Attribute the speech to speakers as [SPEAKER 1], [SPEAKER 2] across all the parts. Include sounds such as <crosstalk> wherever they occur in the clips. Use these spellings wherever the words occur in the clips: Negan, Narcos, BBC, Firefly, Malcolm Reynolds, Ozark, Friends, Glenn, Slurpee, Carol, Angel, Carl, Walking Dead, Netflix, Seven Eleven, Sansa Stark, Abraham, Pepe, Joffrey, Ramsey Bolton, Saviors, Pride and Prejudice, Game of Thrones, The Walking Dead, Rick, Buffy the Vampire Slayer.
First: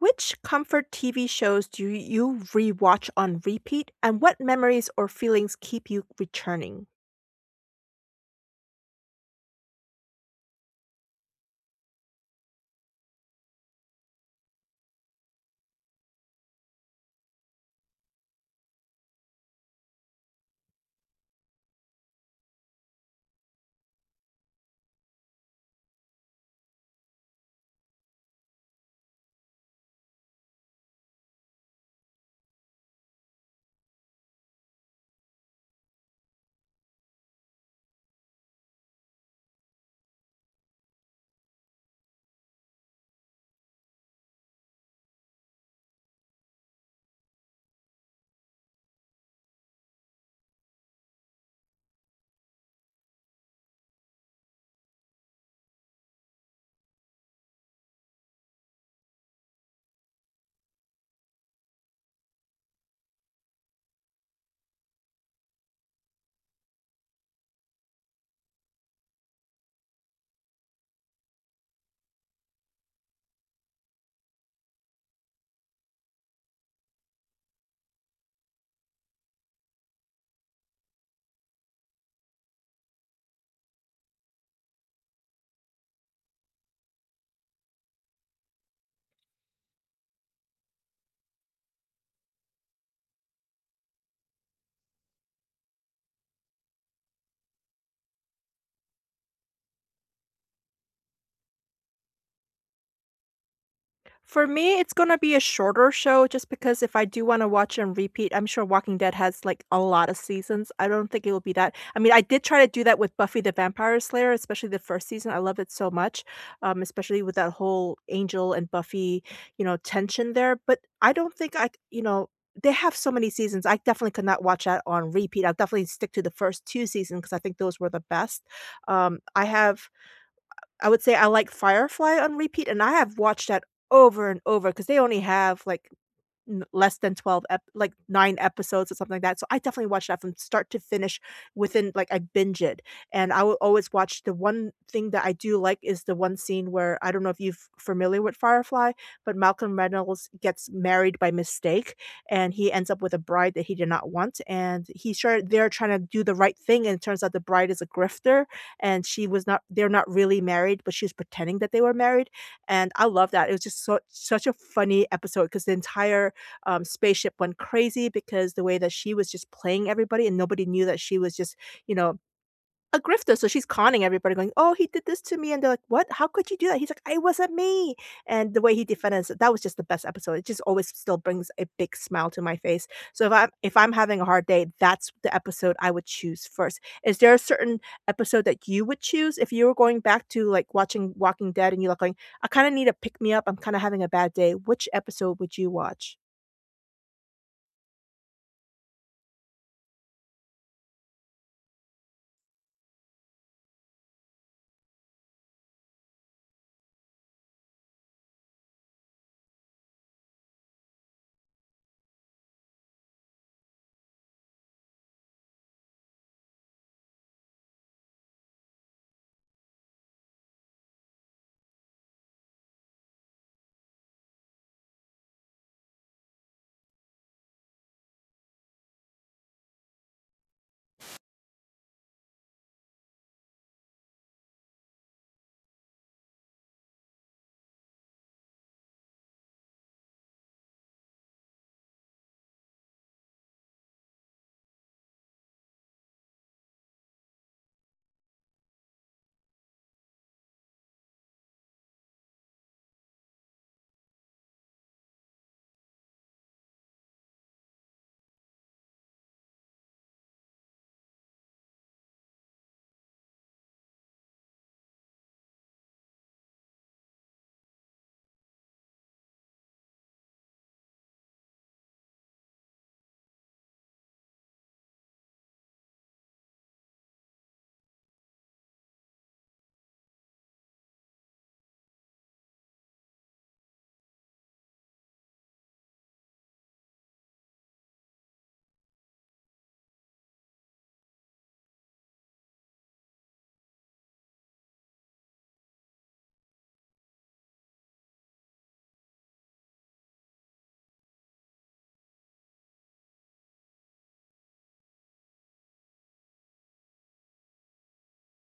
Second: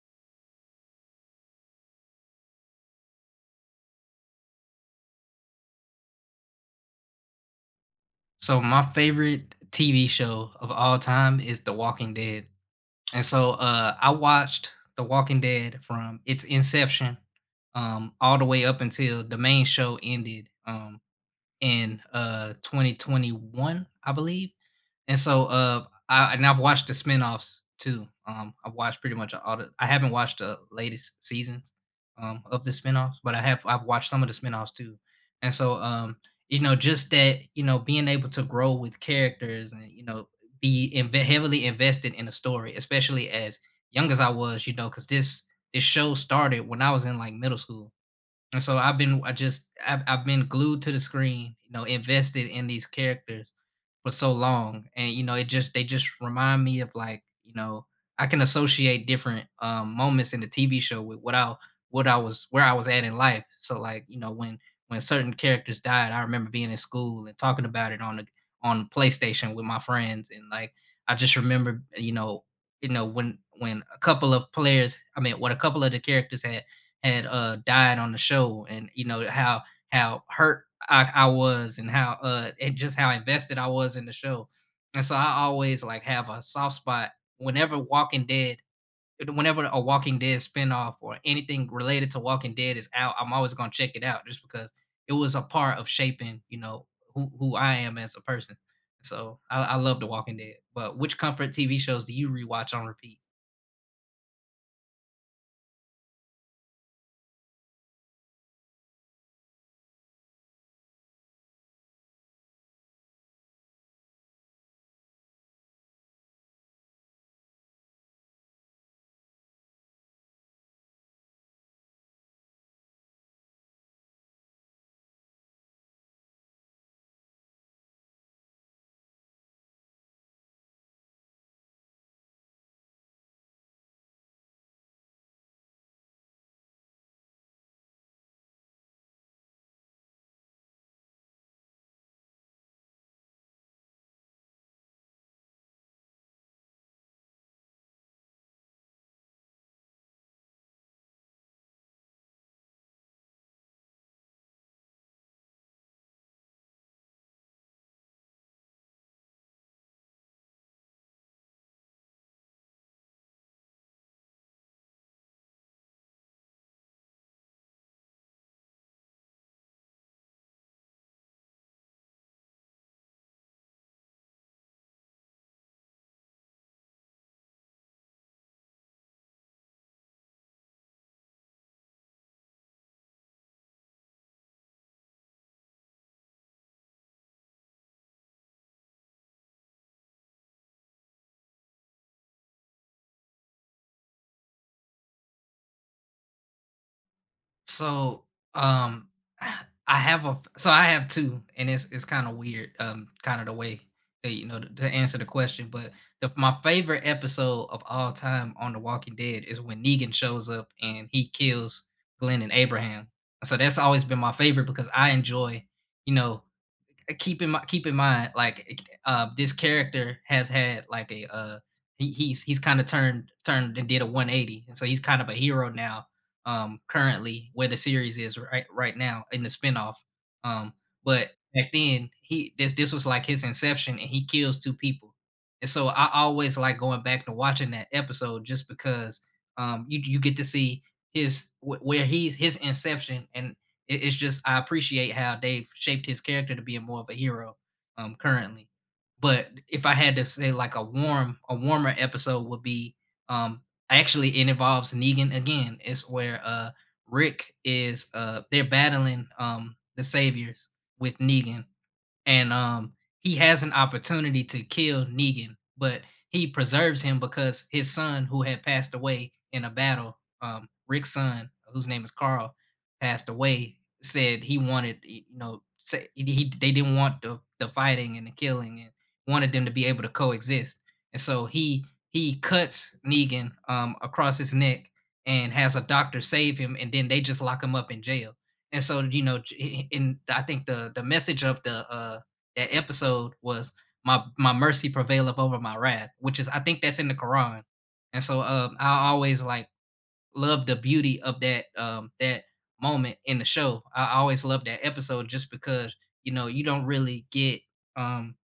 [SPEAKER 1] Which comfort TV shows do you rewatch on repeat, and what memories or feelings keep you returning?
[SPEAKER 2] So my favorite TV show of all time is The Walking Dead. And so I watched The Walking Dead from its inception all the way up until the main show ended in 2021, I believe. And so I've watched the spinoffs too. I've watched pretty much all the I haven't watched the latest seasons of the spinoffs, but I've watched some of the spinoffs too. And so just that being able to grow with characters and be inve heavily invested in a story, especially as young as I was, because this show started when I was in like middle school. And so I've been I just I've been glued to the screen, invested in these characters for so long, and it just they just remind me of like. I can associate different moments in the TV show with what I was, where I was at in life. So like when certain characters died, I remember being in school and talking about it on the on PlayStation with my friends, and like I just remember when a couple of players, I mean, when a couple of the characters had died on the show, and, how hurt I was, and just how invested I was in the show. And so I always, like, have a soft spot whenever Walking Dead whenever a Walking Dead spinoff or anything related to Walking Dead is out. I'm always gonna check it out just because it was a part of shaping, who I am as a person. So I love The Walking Dead. But which comfort TV shows do you rewatch on repeat?
[SPEAKER 1] For me, it's gonna be a shorter show just because if I do wanna watch and repeat, I'm sure Walking Dead has, like, a lot of seasons. I don't think it will be that, I mean, I did try to do that with Buffy the Vampire Slayer. Especially the 1st season, I loved it so much, especially with that whole Angel and Buffy, you know, tension there, but I don't think I c, you know, they have so many seasons. I definitely could not watch that on repeat. I'll definitely stick to the first 2 seasons because I think those were the best. Um, I have I would say I like Firefly on repeat, and I have watched that over and over because they only have, like, n less than 12 ep like 9 episodes or something like that, so I definitely watched that from start to finish within, like, I binge it, and I will always watch, the one thing that I do like is the one scene where, I don't know if you are familiar with Firefly, but Malcolm Reynolds gets married by mistake, and he ends up with a bride that he did not want, and he sure they're trying to do the right thing, and it turns out the bride is a grifter, and she was not, they're not really married, but she's pretending that they were married, and I love that. It was just so such a funny episode because the entire spaceship went crazy because the way that she was just playing everybody, and nobody knew that she was just, you know, a grifter. So she's conning everybody, going, "Oh, he did this to me," and they're like, "What? How could you do that?" He's like, "I wasn't me." And the way he defended it, that was just the best episode. It just always still brings a big smile to my face. So if I'm having a hard day, that's the episode I would choose first. Is there a certain episode that you would choose if you were going back to like watching Walking Dead and you're like going, "I kind of need a pick me up. I'm kind of having a bad day." Which episode would you watch?
[SPEAKER 2] So, um, <sighs> I have so I have two, and it's kind of weird, kind of the way that to answer the question. But my favorite episode of all time on The Walking Dead is when Negan shows up and he kills Glenn and Abraham. So that's always been my favorite because I enjoy, you know keep in mind, like this character has had like a he, he's kind of turned and did a 180, and so he's kind of a hero now currently, where the series is right now in the spinoff. Um, but back then, he this was like his inception, and he kills two people. And so I always like going back and watching that episode just because you get to see where he's his inception. And it's just, I appreciate how they've shaped his character to being more of a hero currently. But if I had to say like a warmer episode would be, um, actually it involves Negan again. It's where Rick is they're battling the Saviors with Negan, and he has an opportunity to kill Negan, but he preserves him because his son, who had passed away in a battle, Rick's son, whose name is Carl, passed away. Said he wanted, they didn't want the fighting and the killing, and wanted them to be able to coexist. And so he cuts Negan across his neck and has a doctor save him, and then they just lock him up in jail. And so, and I think the message of the that episode was, my mercy prevaileth over my wrath, which is, I think that's in the Quran. And so I always like love the beauty of that moment in the show. I always love that episode just because you don't really get um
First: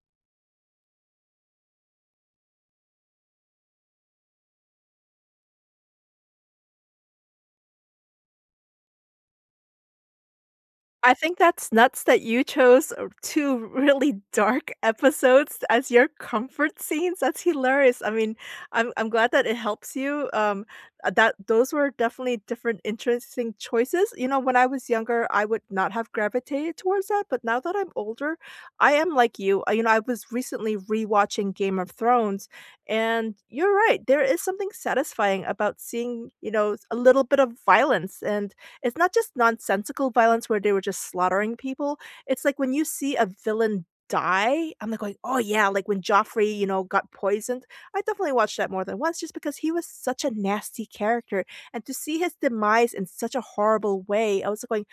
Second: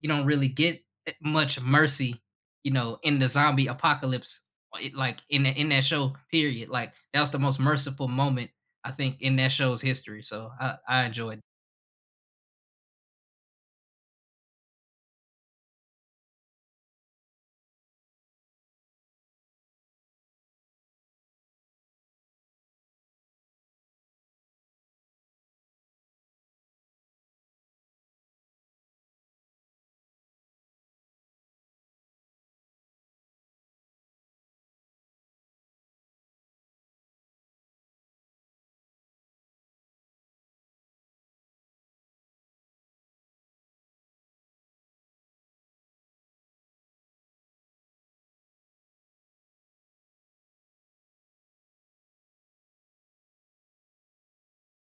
[SPEAKER 2] you don't really get that much mercy, in the zombie apocalypse. Like in in that show period, like that was the most merciful moment I think in that show's history. So I
[SPEAKER 1] I think
[SPEAKER 2] enjoyed.
[SPEAKER 1] that's nuts that you chose 2 really dark <laughs> episodes as your comfort scenes. That's hilarious. I mean, I'm glad that it helps you. That those were definitely different interesting choices. You know, when I was younger, I would not have gravitated towards that, but now that I'm older, I am like you. You know, I was recently rewatching Game of Thrones, and you're right. There is something satisfying about seeing, you know, a little bit of violence, and it's not just nonsensical violence where they were just slaughtering people. It's like when you see a villain die, I'm like going, "Oh yeah," like when Joffrey, you know, got poisoned. I definitely watched that more than once just because he was such a nasty character, and to see his demise in such a horrible way, I was like going,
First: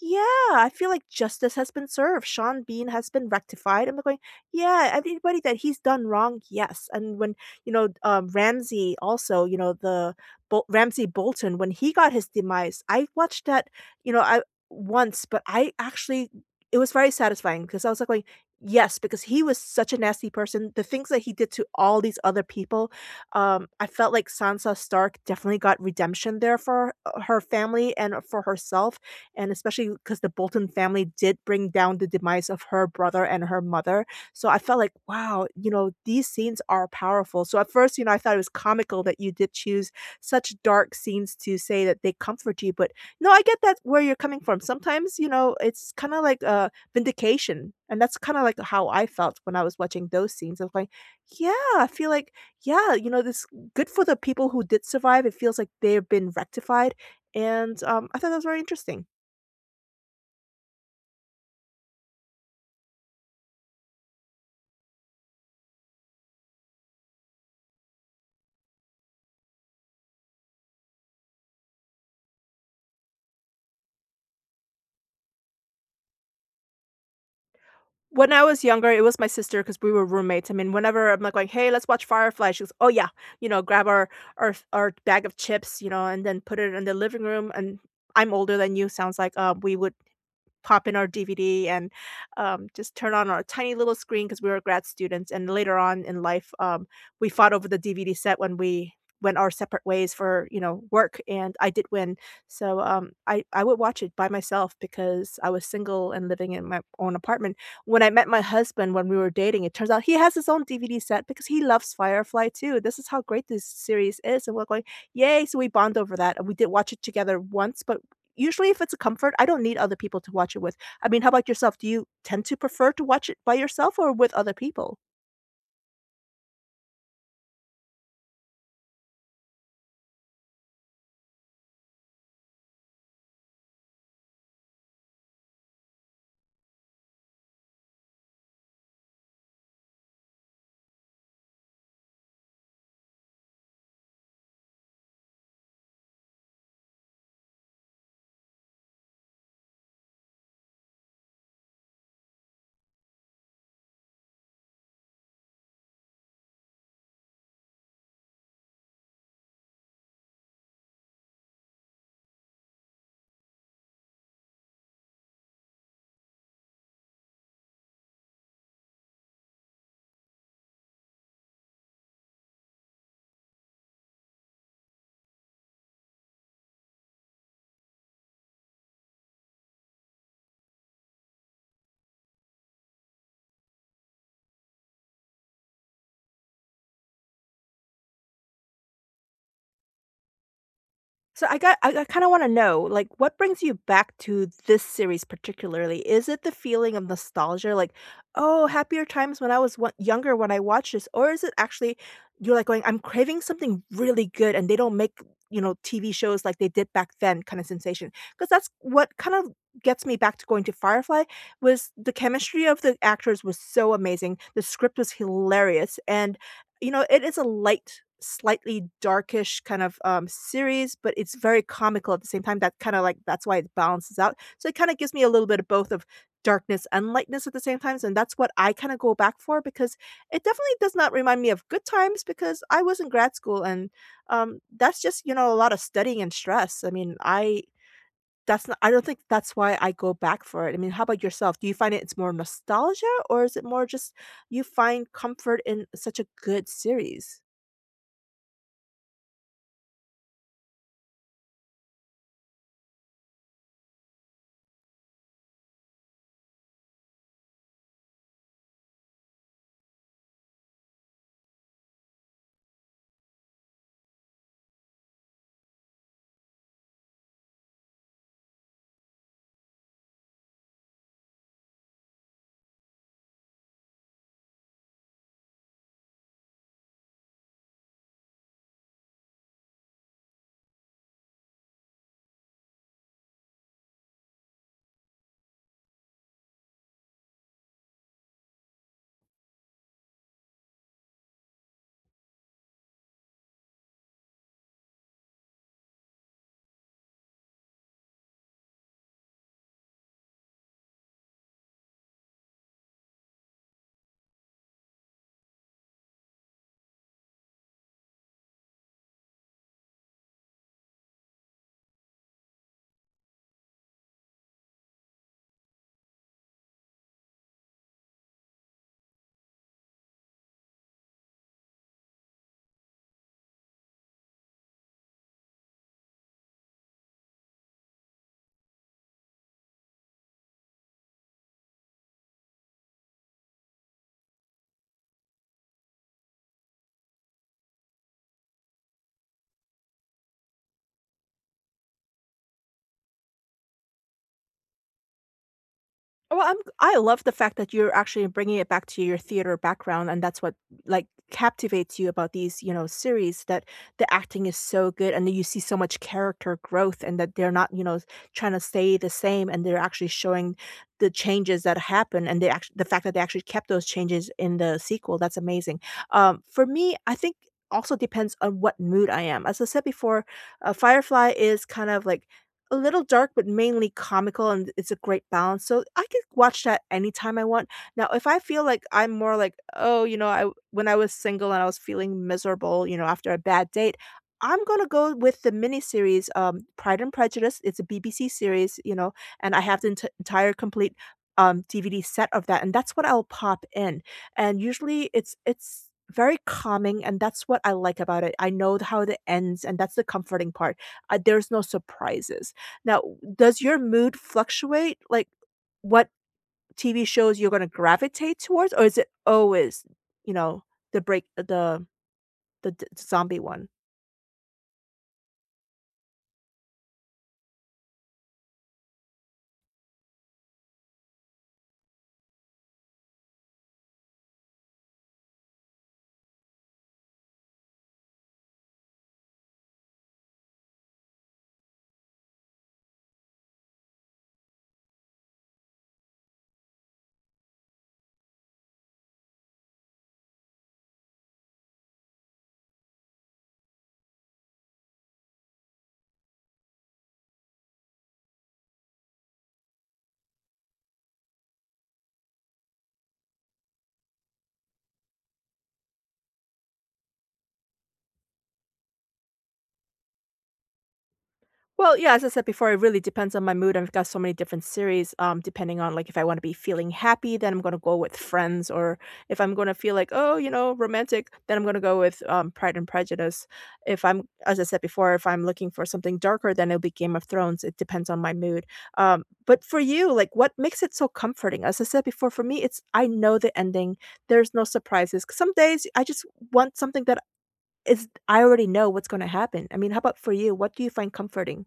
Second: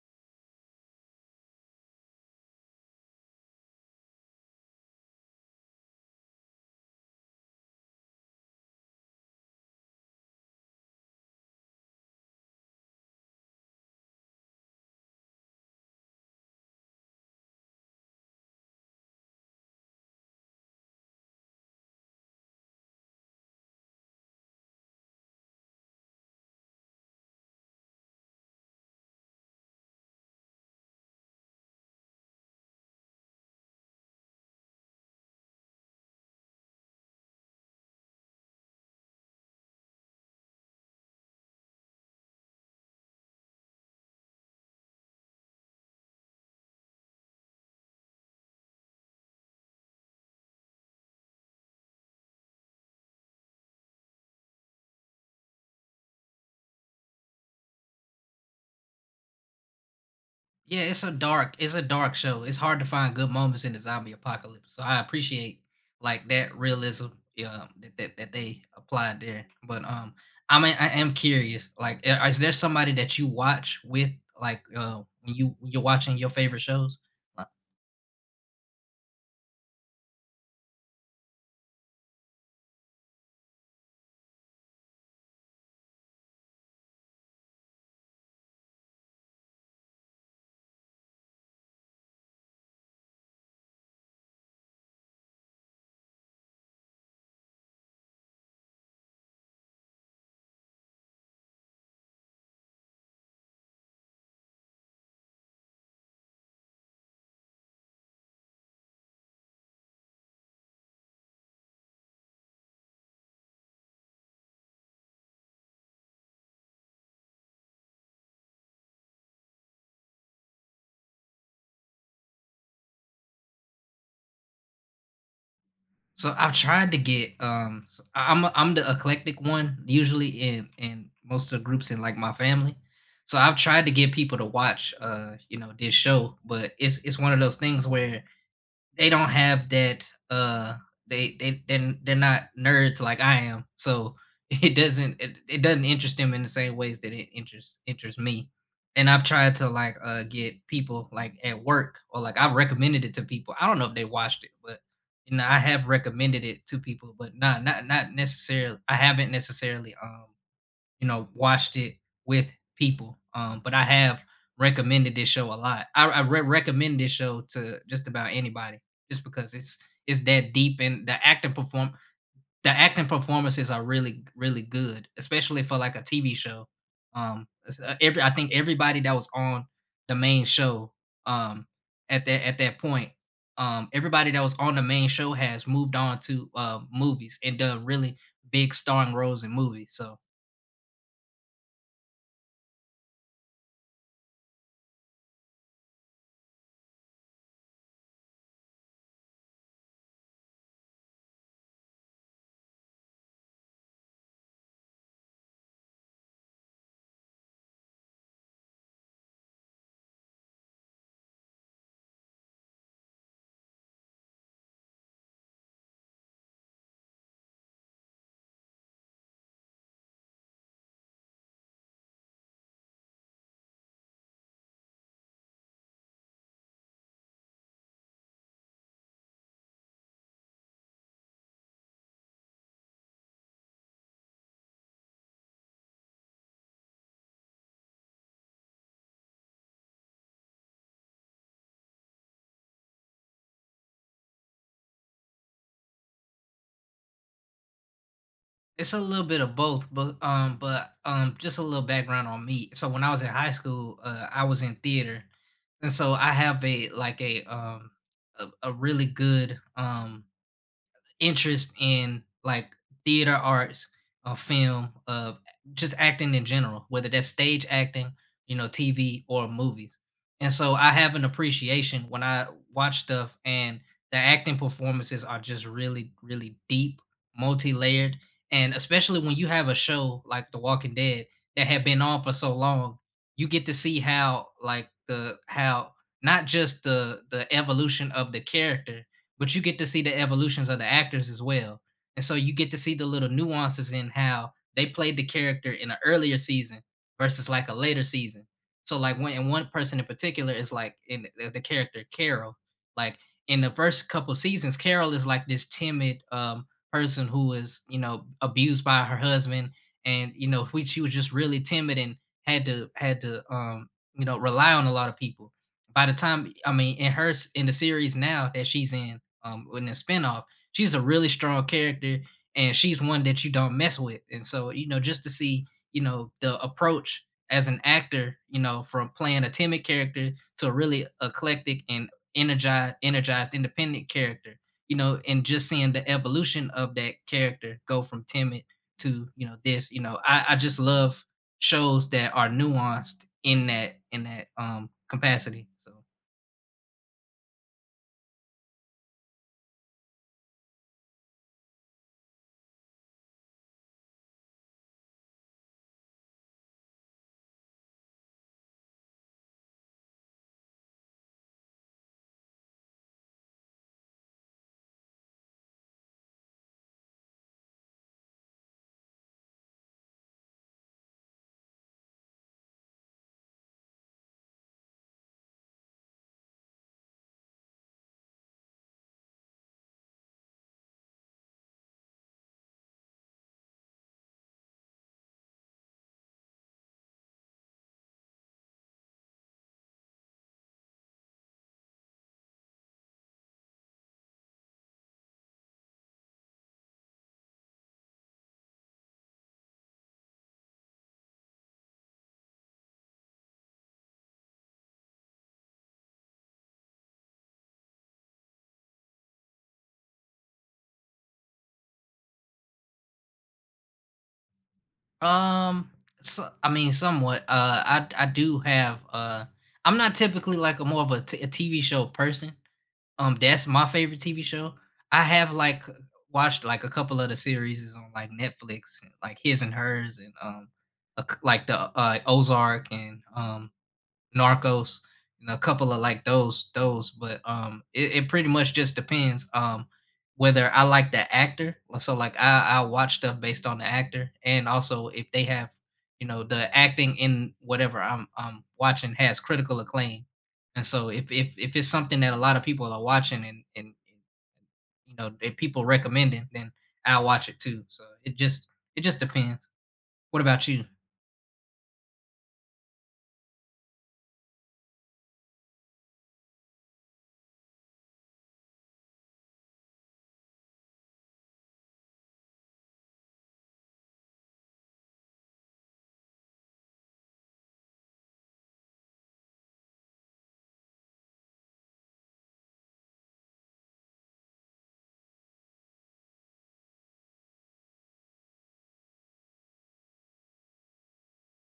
[SPEAKER 1] yeah, I feel like justice has been served. Sean Bean has been rectified. I'm going, yeah, everybody that he's done wrong, yes. And when, you know, Ramsey also, you know, the Ramsey Bolton, when he got his demise, I watched that, you know, I once, but I actually, it was very satisfying because I was like going, yes, because he was such a nasty person. The things that he did to all these other people, I felt like Sansa Stark definitely got redemption there for her family and for herself, and especially because the Bolton family did bring down the demise of her brother and her mother. So I felt like, wow, you know, these scenes are powerful. So at first, you know, I thought it was comical that you did choose such dark scenes to say that they comfort you, but no, I get that where you're coming from. Sometimes, you know, it's kind of like a vindication. And that's kind of like how I felt when I was watching those scenes. I was like, yeah, I feel like, yeah, you know, this, good for the people who did survive. It feels like they've been rectified. And I thought that was very interesting.
[SPEAKER 2] Yeah, it's it's a dark show. It's hard to find good moments in the zombie apocalypse. So I appreciate like that realism, that that they applied there. But I mean, I am curious. Like is there somebody that you watch with, like when you when you're watching your favorite shows? Uh,
[SPEAKER 1] When I was younger, it was my sister because we were roommates. I mean, whenever I'm like going, "Hey, let's watch Firefly," she goes, "Oh, yeah," you know, grab our our bag of chips, you know, and then put it in the living room, and I'm older than you, sounds like, we would pop in our DVD and just turn on our tiny little screen because we were grad students. And later on in life, we fought over the DVD set when we went our separate ways for, you know, work, and I did win. So um, I would watch it by myself because I was single and living in my own apartment. When I met my husband, when we were dating, it turns out he has his own DVD set because he loves Firefly too. This is how great this series is, and we're going, yay. So we bond over that, and we did watch it together once, but usually if it's a comfort, I don't need other people to watch it with. I mean, how about yourself? Do you tend to prefer to watch it by yourself or with other people?
[SPEAKER 2] So I've tried to get I'm the eclectic one usually in most of the groups in like my family. So I've tried to get people to watch this show, but it's one of those things where they don't have that they're not nerds like I am. So <laughs> it doesn't it doesn't interest them in the same ways that it interests me. And I've tried to like get people like at work, or like I've recommended it to people. I don't know if they watched it, but I have recommended it to people, but not necessarily. I haven't necessarily watched it with people. But I have recommended this show a lot. Recommend this show to just about anybody, just because it's that deep, and the acting performances are really really good, especially for like a TV show. Every I think everybody that was on the main show, um, at that point, everybody that was on the main show has moved on to movies and done really big starring roles in movies. So
[SPEAKER 1] So I got, I kind of want to know, like, what brings you back to this series particularly? Is it the feeling of nostalgia, like, oh, happier times when I was younger when I watched this, or is it actually you're like going, I'm craving something really good, and they don't make, you know, TV shows like they did back then, kind of sensation? Because that's what kind of gets me back to going to Firefly, was the chemistry of the actors was so amazing, the script was hilarious, and you know, it is a light, slightly darkish kind of, series, but it's very comical at the same time. That kinda, like, that's why it balances out. So it kinda gives me a little bit of both of darkness and lightness at the same times, and that's what I kinda go back for because it definitely does not remind me of good times because I was in grad school, and, that's just, you know, a lot of studying and stress. I mean, I, that's not, I don't think that's why I go back for it. I mean, how about yourself? Do you find it it's more nostalgia, or is it more just you find comfort in such a good series?
[SPEAKER 2] it's a little bit of both, but just a little background on me. So when I was in high school, I was in theater, and so I have a like a really good interest in like theater arts or film, of just acting in general, whether that's stage acting, TV or movies. And so I have an appreciation when I watch stuff, and the acting performances are just really, really deep, multi-layered. And especially when you have a show like The Walking Dead that had been on for so long, you get to see how like the how not just the evolution of the character but you get to see the evolutions of the actors as well. And so you get to see the little nuances in how they played the character in an earlier season versus like a later season. So like when and one person in particular is like in the character Carol, like in the first couple seasons, Carol is like this timid person who is, abused by her husband, and who she was just really timid and had to rely on a lot of people. By the time I mean In her in the series now that she's in the spinoff. She's a really strong character, and she's one that you don't mess with. And so, just to see, the approach as an actor, from playing a timid character to a really eclectic and energized independent character, and just seeing the evolution of that character go from timid to, you know, this, you know, I just love shows that are nuanced in that capacity. So
[SPEAKER 1] Well, I love the fact that you're actually bringing it back to your theater background, and that's what like captivates you about these, you know, series, that the acting is so good, and you see so much character growth, and that they're not, you know, trying to stay the same, and they're actually showing the changes that happen, and they actually the fact that they actually kept those changes in the sequel. That's amazing. For me, I think also depends on what mood I am. As I said before, Firefly is kind of like a little dark, but mainly comical, and it's a great balance, so I could watch that anytime I want. Now, if I feel like I'm more like, "Oh, you know, I when I was single and I was feeling miserable, you know, after a bad date," I'm gonna go with the miniseries, Pride and Prejudice. It's a BBC series, you know, and I have the entire complete, DVD set of that, and that's what I'll pop in, and usually it's very calming, and that's what I like about it. I know how it ends, and that's the comforting part. There's no surprises. Now, does your mood fluctuate, like, what TV shows you're gonna gravitate towards, or is it always, you know, the break the d zombie one?
[SPEAKER 2] Um, I mean, somewhat. I do have. I'm not typically like a more of a, t- a TV show person. That's my favorite TV show. I have like watched like a couple of the series on like Netflix, like His and Hers, and a c like the Ozark and Narcos, and a couple of like those, but it pretty much just depends whether I like the actor. Like, so like I watch stuff based on the actor, and also if they have the acting in whatever I'm watching has critical acclaim. And so if if it's something that a lot of people are watching, and if people recommend it, then I'll watch it too. So it just depends. What about you?
[SPEAKER 1] Well, yeah, as I said before, it really depends on my mood. I've got so many different series, depending on like if I want to be feeling happy, then I'm gonna go with Friends, or if I'm gonna feel like, oh, you know, romantic, then I'm gonna go with Pride and Prejudice. If I'm, as I said before, if I'm looking for something darker, then it'll be Game of Thrones. It depends on my mood. But for you, like, what makes it so comforting? As I said before, for me, it's I know the ending. There's no surprises. Some days I just want something that is, I already know what's gonna happen. I mean, how about for you? What do you find comforting?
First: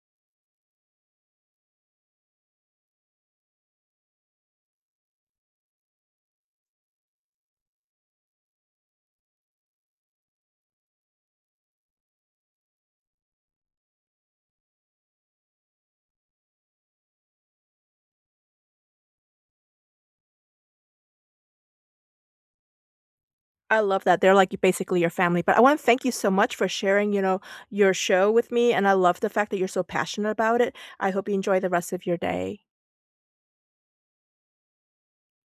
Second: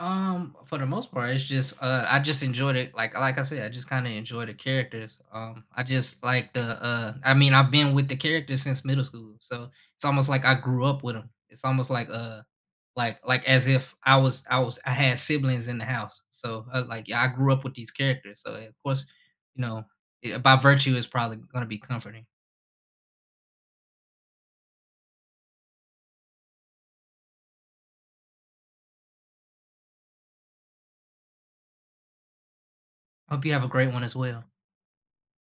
[SPEAKER 2] For the most part, it's just I just enjoyed it. Like I said, I just kind of enjoy the characters. I just like the I mean, I've been with the characters since middle school, so it's almost like I grew up with them. It's almost like like as if I had siblings in the house. So like, yeah, I grew up with these characters. So of course, you know, it, by virtue, it's probably gonna be comforting.
[SPEAKER 1] I love that. They're like basically your family. But I want to thank you so much for sharing, you know, your show with me. And I love the fact that you're so passionate about it. I hope you enjoy the rest of your day.
[SPEAKER 2] Hope you have a great one as well.